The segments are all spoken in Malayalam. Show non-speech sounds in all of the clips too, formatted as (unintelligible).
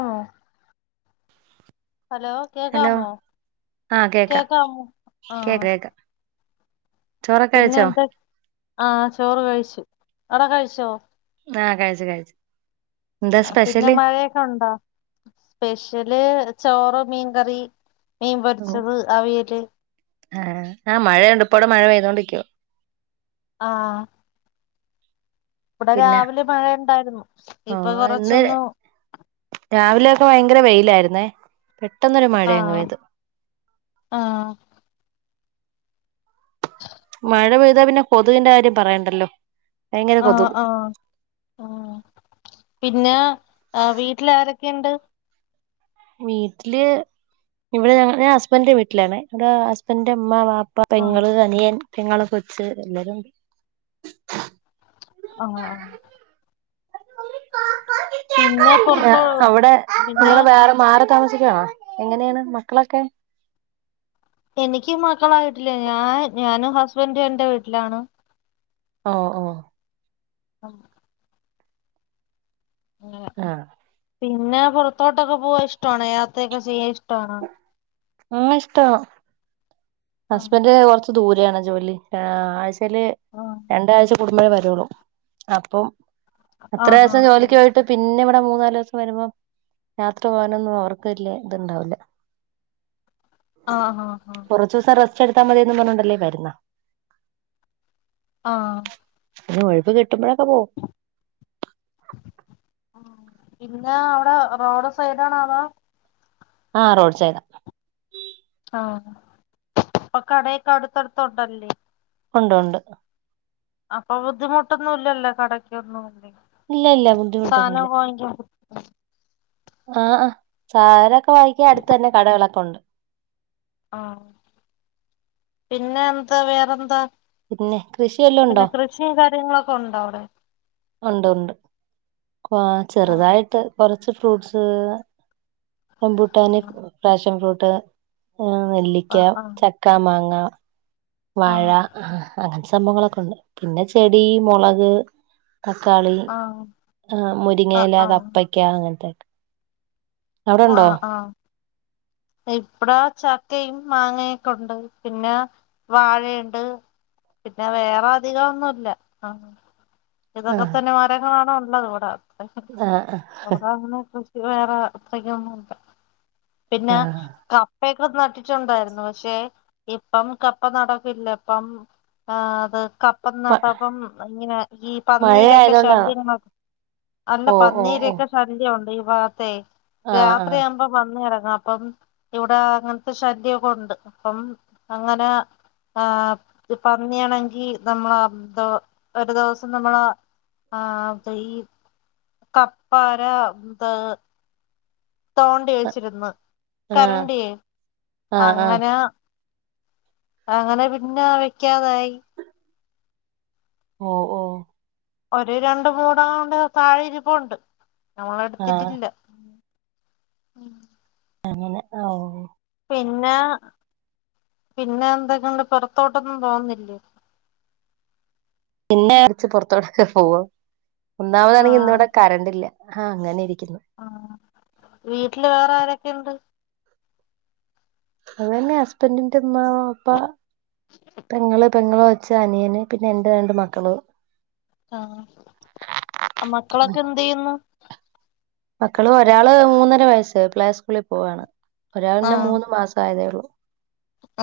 ആ ഹലോ ഹലോ കേക്കാമോ ആഹ് കേക്കാം കേക്കമോ ആ കേക്ക കേക്കാം ചോറൊക്കെ പിന്നെ കഴിച്ചോ എന്താ ആ ചോറ് കഴിച്ചു അടെ കഴിച്ചോ ആ കഴിച്ച് കഴിച്ച് അ പിന്നെ മഴയൊക്കെ ഉണ്ടോ സ്പെഷ്യ ല് ചോറ് മീൻകറി മീൻ പോരിച്ചത് അവിയല് ആ ആ മഴയുണ്ട് ഇപ്പവിടെ മഴ പെയ്തോണ്ടിക്കുവാ ആ ഇബടെ പിന്നെ രാവിലെ മഴ ഇണ്ടായിരുന്നു ഇപ്പൊ ഓഹ് കൊറച്ചൊന്നു വയങ്കര വെയിലായിര്ന്നേ. പെട്ടെന്നൊരു മഴ അങ്ങ് ആഹ് പെയ്തു. ആഹ് മഴ പെയ്താ പിന്നെ കൊതുകിന്റെ കാര്യം പറയണ്ടല്ലോ. ഭയങ്കര ആ കൊതുക് ആ ആ പിന്നെ അ വീട്ടിലാര ക്കെയിണ്ട് വീട്ടില് ഇവിടെ ഞ ഞാൻ ഹസ്ബൻന്റെ വീട്ടിലാണേ. (unintelligible) ഹസ്ബൻന്റെ ഇമ്മ വാ പ്പ ആഹ് പെങ്ങള് അനിയൻ. പെങ്ങളെ കൊച്ച് എല്ലാരും. ആ പിന്നെ പൊറത്തോ അവിടെ പിന്നെ നിങ്ങൾ വേറെ മാറി താമസിക്കാണോ എങ്ങനേണ് മക്കളൊക്കെ എനിക്ക് മക്കളായിട്ടില്ല. ഞാൻ ഞാനും ഹസ്ബൻഡും എന്റെ വീട്ടിലാണ്. ഓ ഓ ആ ആഹ് പിന്നെ പൊറത്തോട്ടൊക്കെ പോവാ ഇഷ്ട്ടാണാ യാത്രയൊക്കെ ചെയ്യാൻ ഇഷ്ട്ടാണോ? ഉം ഇഷ്ട്ട വാ ആഹ് ഹസ്ബൻഡ് കുറച്ച് ദൂര - ന്താണ് ജോലി ആഹ് ആഴ്- ല് രണ്ടാഴ്ച്ച- കൂടുമ്പോഴേ വരുള്ളു അപ്പം എത്ര ആഹ് ദിവസം ആഹ് ജോലിക്ക് പോയിട്ട് പിന്നിവിടെ മൂ മൂന്നാല് ദിവസം വരുമ്പോ യാത്ര പോകാനൊന്നും അവർക്ക് വല്ല്യ ഇത്ണ്ടാവില്ല ആ ഹാ ഹാ ദിസം റസ്റ്റെടുത്താൽ മതിയന്നും പറഞ്ഞുണ്ടല്ലേ വരുന്നെ ആ (unintelligible) (unintelligible) ആ പിന്നെ അവടെ റോഡ് സൈഡാണതോ ആ റോഡ് സൈഡ ആ അപ്പൊ കടയൊക്കെ അടുത്തടുത്തൊണ്ടല്ലേ ഒണ്ട് ഒണ്ട് അപ്പൊ ബുദ്ധിമുട്ടൊന്നും ഇല്ലല്ലേ കടക്കൊന്നും ഇല്ലേ ഇല്ല ഇല്ല സാധനം ബുദ്ധിമുട്ടൊന്നുംല്ല വാങ്ങിക്കാൻ ആ അ സാരൊക്കെ വായിക്കാ അടുത്തന്നെ കടകളൊക്കെ ഒണ്ട് ആ പിന്നെന്ത് വേറെന്താ പിന്നെ കൃഷി വല്ലോം ഉണ്ടോ പിന്നെ കൃഷിയും കാര്യങ്ങളൊക്കെ ഒണ്ടോ അവടെ ആ ണ്ട്ണ്ട് ആ ആഹ് ചെറുതായിട്ട് കൊറ- ച്ച് ഫ്രൂട്ട്സ് റംബൂട്ടാന് ആഹ് ഫ്രാഷം ഫ്രൂട്ട് ട്ട് ആ നെല്ലിക്ക ആഹ് ചക്കാ മാങ്ങ ആഹ് വാഴ ആ അങ്ങജ് സംഭങ്ങളൊക്കെണ്ട് പിന്നെ ചെടി മൊളക് തക്കാളി ആഹ് ആ ആഹ് ആഹ് മുരിങ്ങയില കപ്പക്ക അങ്ങനത്തെക്കെ ആ ആ ദ ഇപ്പടാ ചക്കയും മാങ്ങയൊക്കൊണ്ട് പിന്നെ വാഴയുണ്ട് പിന്നെ വേറെ അധികം ഒന്നുല്ല ആ ആഹ് ഇതതൊക്കെന്നെമാരൊ കാണോ ല്ലതൂട ആഹ് ആഹ് (unintelligible) വേറെ അത്രക്കൊന്നും ല്ല പിന്നെ ആഹ് അ പ്പയൊക്കെ നട്ടിട്ടുണ്ടാരുന്നു ക്ഷെ ഇപ്പം കപ്പ നടക്കില്ല പ്പം ആത് കപ്പം മ നട്ടപ്പം ഇങ്ങനെ ഈ മഴ പന്നീരൊക്കെ ആയതുകൊണ്ടാണോ ശല്യ അല്ല ഓ ഓ ഓ പന്നീരൊക്കെ ശല്യ ചണ്ടിവാത്തെ ആഹ് ആഹ് രാത്രിയാവുമ്പോ വന്ന് രാ അപ്പം ഇവിടെ അങ്ങൻത്തെ ശല്യൊക്കെ ഒണ്ട് അപ്പം അങ്ങനെ പന്നിയാണെങ്കി നമ്മൾ കെഒരു ദിവസം സം നമ്മള ആ ഈ കപ്പാരത് തോണ്ടി വെച്ചിരുന്ന് ആഹ് കരണ്ടിയേ ആഹ് ആഹ് അങ്ങനെ അങ്ങനെ പിന്നെ വെക്കാതായി ഓ ഓ ഒരു രണ്ട് മൂടെങ്ങാണ്ട് താഴെ ഇരിപ്പുണ്ട് ആഹ് നമ്മളെട്ത്തിട്ടില്ല ഉം അങ്ങനെ ഓ പിന്നാ പിന്നെ എന്തൊക്കെയണ്ട് പുറത്തോട്ടൊന്നും പോകുന്നില്ലേ എന്നെറിച്ച് പൊറത്തോടെക്കെ പോവാേ ഒന്നാമതാണെങ്കി ഇന്നിവിടെ കറണ്ടില്ല ആ അങ്ങനെ ഇരി ആ വീട്ടില് വേറെ ആരൊ എന്ത് അത് തന്നെ ഹസ്ബന്റിന്റെമ്മ വാപ്പ പെങ്ങള് പെങ്ങള കൊച്ച് അനിയന് പിന്നെ എന്റെ രണ്ട് മക്കളും ആ മക്കളൊക്കെ എന്തെയ്യുന്നു മക്കള് ഒരാള് മൂന്നര വയസ്സ് പ്ലേ സ്കൂളി പോവാണ് ആ ഒരാൾന്നെ മൂന്ന് മാസം ആയതേ ഒള്ളൂ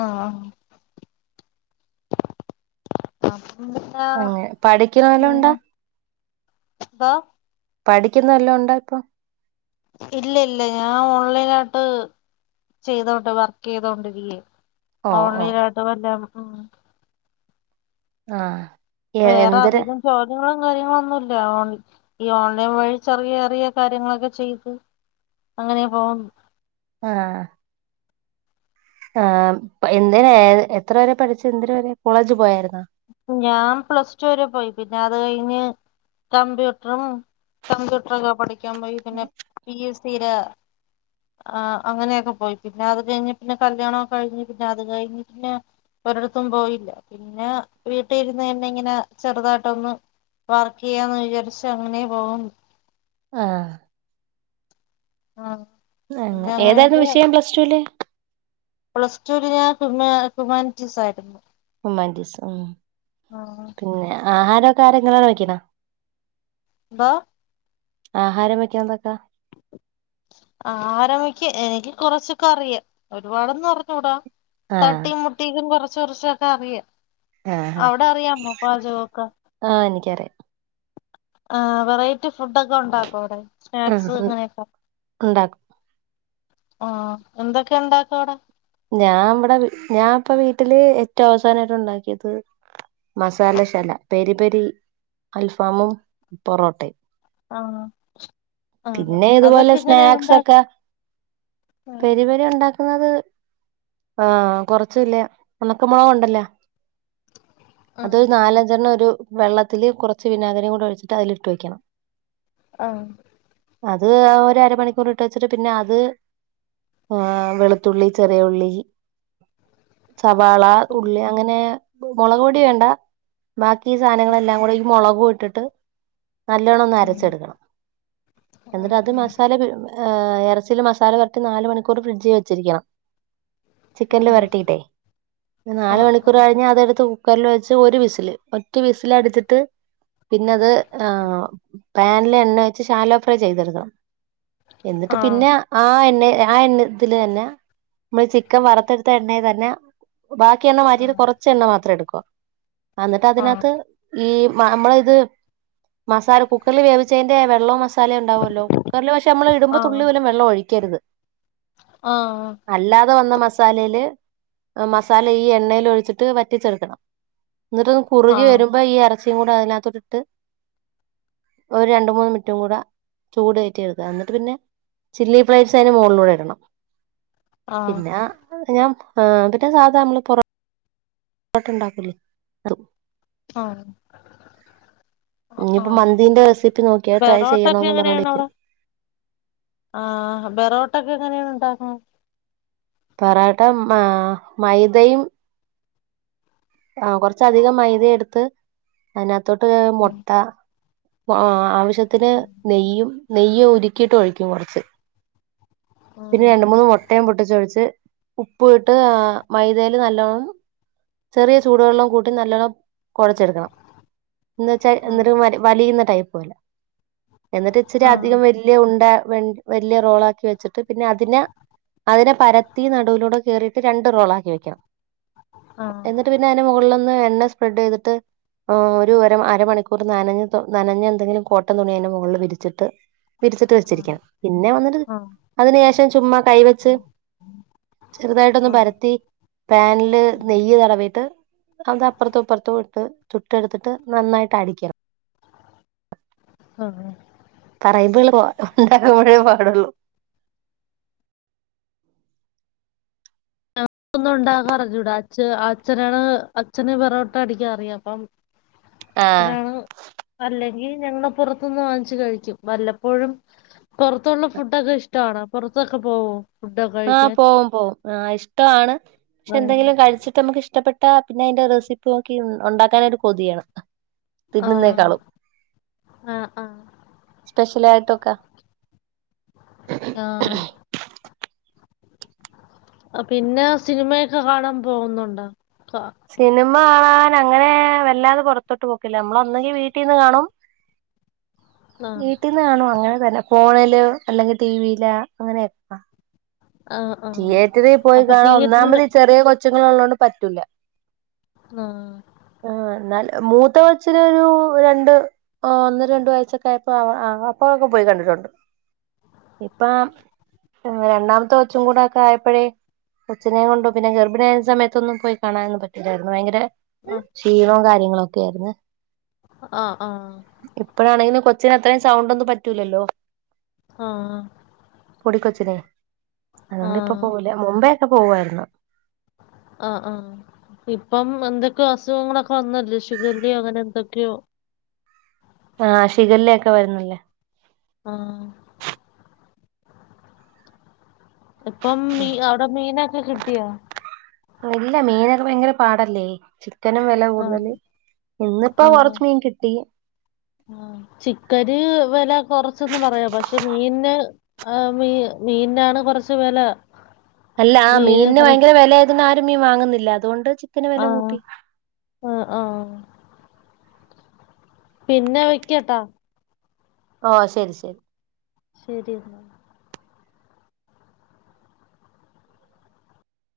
ആ ആ ന്നെന്താ അങ്ങനെ പഠിക്കുന്ന വല്ലോം ഉണ്ടാ ബ പഠിക്കുന്നതല്ലാം ഉണ്ടാേ ഇപ്പൊ ഇല്ല ഇല്ല ഞാൻ ഓൺലായ്ട്ട് ചെയ്തോട് വർക്കെയ്തോണ്ടിരിക്ക ഓ ഓ ഓൺലൈനായിട്ട് വല്ലം ആ ആ വേറെ അധികം ചോദ്യങ്ങള് കാര്യങ്ങളൊന്നുല്ല ഓൺ ഈ ഓൺലൈൻ വഴി ചെറിയ ചെറിയ കാര്യങ്ങളൊക്കെ ചെയ്ത് അങ്ങനേ പോവുന്ന് ആ ആ പ എന് എത്ര വരെ പഠിച്ചു എന്തര് വരെ കോളേജ് പോയായിരുന്നോ ഞാൻ പ്ലസ് ടു വരെ പോയി പിന്നെ അത് കഴിഞ്ഞ് കമ്പ്യൂട്ട്റും കമ്പ്യൂട്ടറൊക്കെ പഠി ഠിക്കാൻ പോയി പിന്നെ പിഎസ് സീല് ആ അങ്ങനെയൊക്കെ പോയി പിന്നെ അത് കഴിഞ്ഞ് പിന്നെ കല്യാണോം കഴിഞ്ഞ് പിന്നെ അത് കഴിഞ്ഞ് പിന്നെ ഒരിടത്തും പോയില്ല പിന്നെ വീട്ടി ഇരുന്ന് തന്നെ ഇങ്ങനെ ചെറുതായിട്ടൊന്ന് വർക്ക് ചെയ്യാന്ന് വിചാരിച്ച അങ്ങനേ പോകുന്ന് ആ ആഹ് പിന്നെ ന്നങ്ങേ ഏതായിരുന്നു വിഷയം പ്ലസ് ടുല് പ്ലസ്ടുവില് ഞാൻ ഹ്യുമാ ഹ്യൂമാനിറ്റീസ് ആയിരുന്നു ഹ്യുമാറ്റീസ് ഉം ആഹ് പിന്നെ ആഹാരൊ കാര്യങ്ങളോ (unintelligible) ബ ആഹാരം വെക്കാൻ എന്തൊക്ക ആഹാരം വെക്ക് എനിക്ക് കൊറച്ചൊക്കെ അറിയാം ഒരുപാടൊന്നും അറിഞ്ഞൂടാ ആഹ് തട്ടിയും മുട്ടീക്കും കൊറ ചൊറച്ചൊക്കെ അറിയാം ആഹ് അവിടെ അറിയാമോ പാചകൊക്കെ ആഹ് എനിക്കറിയാം ആ വെറൈറ്റി ഫുഡൊക്കെ ഒണ്ടാക്കോ അവിടെ ആഹ് സ്നാക്സ് അത് അങ്ങനെയൊക്കെ ഉണ്ടാക്കും ആഹ് എന്തൊക്കെ ഉണ്ടാക്കും അവിടെ ഞാൻ ഇവടെ വി ഞാൻ ഇപ്പ വീട്ടില് ഏറ്റവും അവസാനായിട്ട് ഒണ്ടാക്കിയത് മസാലശാല പെരി പെരി ആഹ് ആഹ് പിന്നെ ഇതുപോലെ അതൊക്കെ ഇങ്ങനെ സ്നാക്സ് ഉണ്ടാ ഒക്കെ ആഹ് പെരിപെരി ഉണ്ടാക്കുന്നത് ആഹ് കൊറച്ച് ല്ലേ ഒണക്ക മുളക് ഉണ്ടല്ലോ ആഹ് അതൊരു നാലഞ്ചെണ്ണം ഒരു വെള്ളത്തില് കുറച്ച് വിനാഗിരിയും കൂടെ ഒഴിച്ചിട്ട് അതിലിട്ട് വെക്കണം ആഹ് അത് ആ ഒരരമണിക്കൂറ് ഇട്ട് വെച്ചിട്ട് പിന്നെ അത് ആ വെളുത്തുള്ളി ചെറിയ ഉള്ളി സവാള ഉള്ളി അങ്ങനെ മുളക്പൊടി വേണ്ട ബാക്കി ആഹ് സാനങ്ങളെല്ലാം കൂടെ ഈ മൊളക് ഇട്ടിട്ട് നല്ലവണ്ണം ഒന്ന് അരച്ചെടുക്കണം എന്നിട്ട് ആഹ് അത് ആഹ് മസാല ഏ എറച്ചില് മസാല പെരട്ടി നാല് മണിക്കൂറ് ഫ്രിഡ്ജി വച്ചിരിക്കണം ചിക്കനില് വരട്ടിട്ടേ പിന്നെ നാല് മണിക്കൂറ് കഴിഞ്ഞാ അതെടുത്ത് കുക്കറില് വെച്ച് ഒരു വിസില് ഒറ്റ വിസലടിച്ചിട്ട് പിന്നെ അത് ആ പാനിലെ എണ്ണ ഷാലോഫ്രൈ ചെയ്തെടുക്കണം എന്നിട്ട് പിന്നെ ആ എണ്ണെ ആ എണ്ണതില് തന്നെ നമ്മള് ചിക്കൻ വറുത്തെടുത്ത എണ്ണെ തന്നെ ബാക്കി എണ്ണ മാറ്റിയിട്ട് കുറച്ച് എണ്ണ മാത്രം എട്- ക്കോ അന്നിട്ട് അതിനത്ത് ഈ നമ്മള് ഇത് മസാല കുക്കറിൽ വേവിച്ചേന്റെ വെ ള്ളോ മ സാല ഒണ്ടാവുല്ലോ കുക്കറിൽ പഷേ നമ്മള് ഇടുമ്പ തുള്ളി പോലും വെള്ളം ഒഴിക്കരുത് അല്ലാതെ വന്ന മസ് മസാലയില് മസാല ഈ എണ്ണയില് ഒഴിച്ചിട്ട് വറ്റിച്ചെടുക്കണം എന്നിട്ടൊന്ന് കുറുകി ആഹ് വരുമ്പോ ഈ അര ച്ചീകൂടെ അയിനാത്തോട്ടിട്ട് ഒരു രണ്ട് മൂന്ന് മി നിറ്റും കൂട ചൂട് കേറ്റി എടുക്ക എന്നട്ട് പിന്നെ ചില്ലി ഫ്ലൈറ്റ്സ് അതിന് മോളിലൂടെ ഇടണം ആഹ് പിന്നെ ഞാൻ ആഹ് പിന്നെ സാധാ നമ്മള് പൊറോ ട്ടണ്ടാക്കൂലേ അതും ആഹ് ഇനിയിപ്പോ ആഹ് മന്തിന്റെ റെസിപ്പി നോക്കിയാൽ ട്രൈ ബെറോട്ട ഒക്കെ ചെയ്യണോന്ന് എങ്ങനെയാണ് പറഞ്ഞോണ്ടിരിക്കും അവിടെ ആഹ് ബെറോട്ടൊക്കെ എങ്ങനെയാണ് ഉണ്ടാക്കണേ പറാട്ട ആഹ് മൈദയും ആഹ് കൊറച്ചധികം മൈദ എടുത്ത് അതിനാ ത്തോട്ട് മൊട്ട ആഹ് ആവിശ് ശ്യത്തിന് നെയ്യും നെയ്യ് ഉരുക്കിയിട്ട് ഒഴിക്കും കൊറച്ച് പിന്നെ ആഹ് രണ്ട് മൂന്ന് മുട്ടയും പൊട്ടിച്ചൊഴിച്ച് ഉപ്പു ഇട്ട് മൈദയില് നല്ലോണം ചെറിയ ചൂടുവെള്ളം കൂട്ടി നല്ലോണം കൊഴച്ചെടുക്കണം. ന്ന്ച്ചാ എന്നിട്ട് വല് വലിയുന്ന ടൈപ്പ് പോലെ എന്നിട്ട് ഇച്ചിരി ആഹ് അധികം വല്യ ഉണ്ട വെ വെല്ല്യ റോളാക്കി വെച്ചിട് ട്ട് പിന്നെ അതിനെ അതിനെ പരത്തി നടുവിലൂടെ കേറിട്ട് രണ്ട് റോളാക്കി വെക്കാം ആഹ് എന്നിട്ട് പിന്നെ അന് മുകളിലൊന്ന് എണ്ണ സ്പ്രെഡെയ്ത്ട്ട് ഓരു ഒര അരമണിക്കൂർ നനഞ് തൊ നനഞ്ഞെന്തെങ്കിലും കോട്ടം തുണി അയ്ന്റെ മൊകളില് വിരിച്ചിട്ട് വിരിച്ചിട്ട് വെച്ചിരിക്കണം. പിന്നെ വന്നിട്ട് ആഹ് അതിന് ശേഷം ചുമ്മാ കൈ വെച്ച് ചെറുതായിട്ടൊന്ന് പരത്തി പാനില് നെയ്യ് തടവിട്ട് അത് അപ്പർത്തും ഇപ്പർത്തും ഇട്ട് ചുട്ടെടുതിട്ട് നന്നായിട്ടടിക്കാം ആഹ് ആഹ് പറയിമ്പ (unintelligible) ഞങ്ങക്ക് ഒന്നും ഉണ്ടാകാൻ അറിഞ്ഞൂടാ അച്ഛ അച്ഛനാണ് അച്ഛന് പെറോട്ട അടിക്കാൻ അറിയാം അപ്പം- ആ എത്രാണ് അല്ലേ ഞങ്ങള് പുറത്തൊന്ന് വാങ്ങിച്ചു കഴിക്കും വല്ലപ്പോഴും പൊറത്തുള്ള ഫുഡൊക്കെ ഇഷ്ടമാണ് പുറത്തൊക്കെ പോകോ ആഹ് പോവും പോവും ആഹ് ഇഷ്ടമാണ് പക്ഷെ ആഹ് എന്തെങ്കിലും കഴിച്ചിട്ട് നമുക്ക് ഇഷ്ടപ്പെട്ട- പിന്നെ അതിന്റെ റെസിപ്പി നോക്കി ഉണ്ടാക്കാനായിട്ട് കൊതിയാണ് ആഹ തിന്നുന്നേക്കാളും ആഹ ആ സ്പെഷ്യൽ ആയിട്ടൊക്കെ ആഹ് പിന്നെ സിനിമയൊക്കെ കാണാൻ പോകുന്നുണ്ട് സിനിമ.. അങ്ങനെ വല്ലാതെ പുറത്തോട്ട് പോക്കില്ല നമ്മള് ഒന്നുകി വീട്ടിന്ന് കാണും ആഹ് വീട്ടിന്ന് കാണും അങ്ങനെ തന്നെ ഫോണില് അല്ലെങ്കി ടിവിയില് അങ്ങനെയൊക്കാ ആഹ് ആഹ് തിയേറ്ററി പോയി അപ്പൊ കാണാം തിയേറ്ററില് ഒന്നാമതി ചെറിയ കൊ ച്ച് ങ്ങളള്ളോണ്ട് പറ്റൂല്ല ആഹ് ആന്നാല് മൂത്ത ഒച്ചിന് ഒരു രണ്ട് ഓ ഒന്നര രണ്ട് വയസ്സൊക്കെ ആയപ്പോ അ ആ അപ്പഴൊക്കെ പോയി കണ്ടിട്ടുണ്ട്. ഇപ്പ രണ്ടാമത്തൊ ച്ചും കൂടെ അക്കെ ആയപ്പഴേ കൊച്ചിനെ കൊണ്ടും പിന്നെ ഗർഭിണിയായ സമയത്തൊന്നും പോയി കാണാനന്നും പറ്റുല്ലായിരുന്നു ഭയങ്കര ആഹ് ക്ഷീണവും കാര്യങ്ങളൊക് ക്കെ ആര്ന്ന് ആഹ് ആഹ് ഇപ്പഴാണേല് കൊ ച്ച്ന് അത്രെയ്സാഉമ്പൊന്നും പറ്റൂലല്ലോ ആഹ് പൊടിക്കൊച്ചിനേ അതുകൊണ്ട് ഇപ്പൊ ആഹ് പോവൂല മുമ്പേ ക്കെ പോവുആയിര്ന്നു ആ ആ ഇപ്പം എന്തൊക്കോ അസുഖങ്ങളൊക്കെ വന്നല്ലേ ശിഖല്ലയോ അങ്ങനെ എന്തൊക്കെയോ ആ ശിഖല്ലയോക്കെ വരുന്നല്ലേ ആഹ് ഇപ്പം മീ അവ്ടെ മീനൊക്കെ കിട്ടിയോ? ഇല്ല മീനൊക്കെ ഭയങ്കര പാടല്ലേ ക്കനും വെല ആഹ് കൂടുതല് ഇന്നിപ്പോ ആഹ് കൊറച്ച് മീൻ കിട്ടി ആഹ് ചിക്കന് വെല കൊറച്ചന്ന് പറയാം പക്ഷെ മീൻന് ഏഹ് മീ മീനാണ് കൊറച്ച് വെല. അല്ല ആ മീന് മീൻ ന് കൊറ വയങ്കര വെല ആയതിന്ന് ആരും മീൻ വാങ്ങുന്നില്ല അതുകൊണ്ട് ചിക്കന് വെല ആഹ് കൂട്ടി. ആഹ് ആഹ് പിന്നെ വെക്കട്ടാ ഓ ശരി ശരി ശരി എന്നാ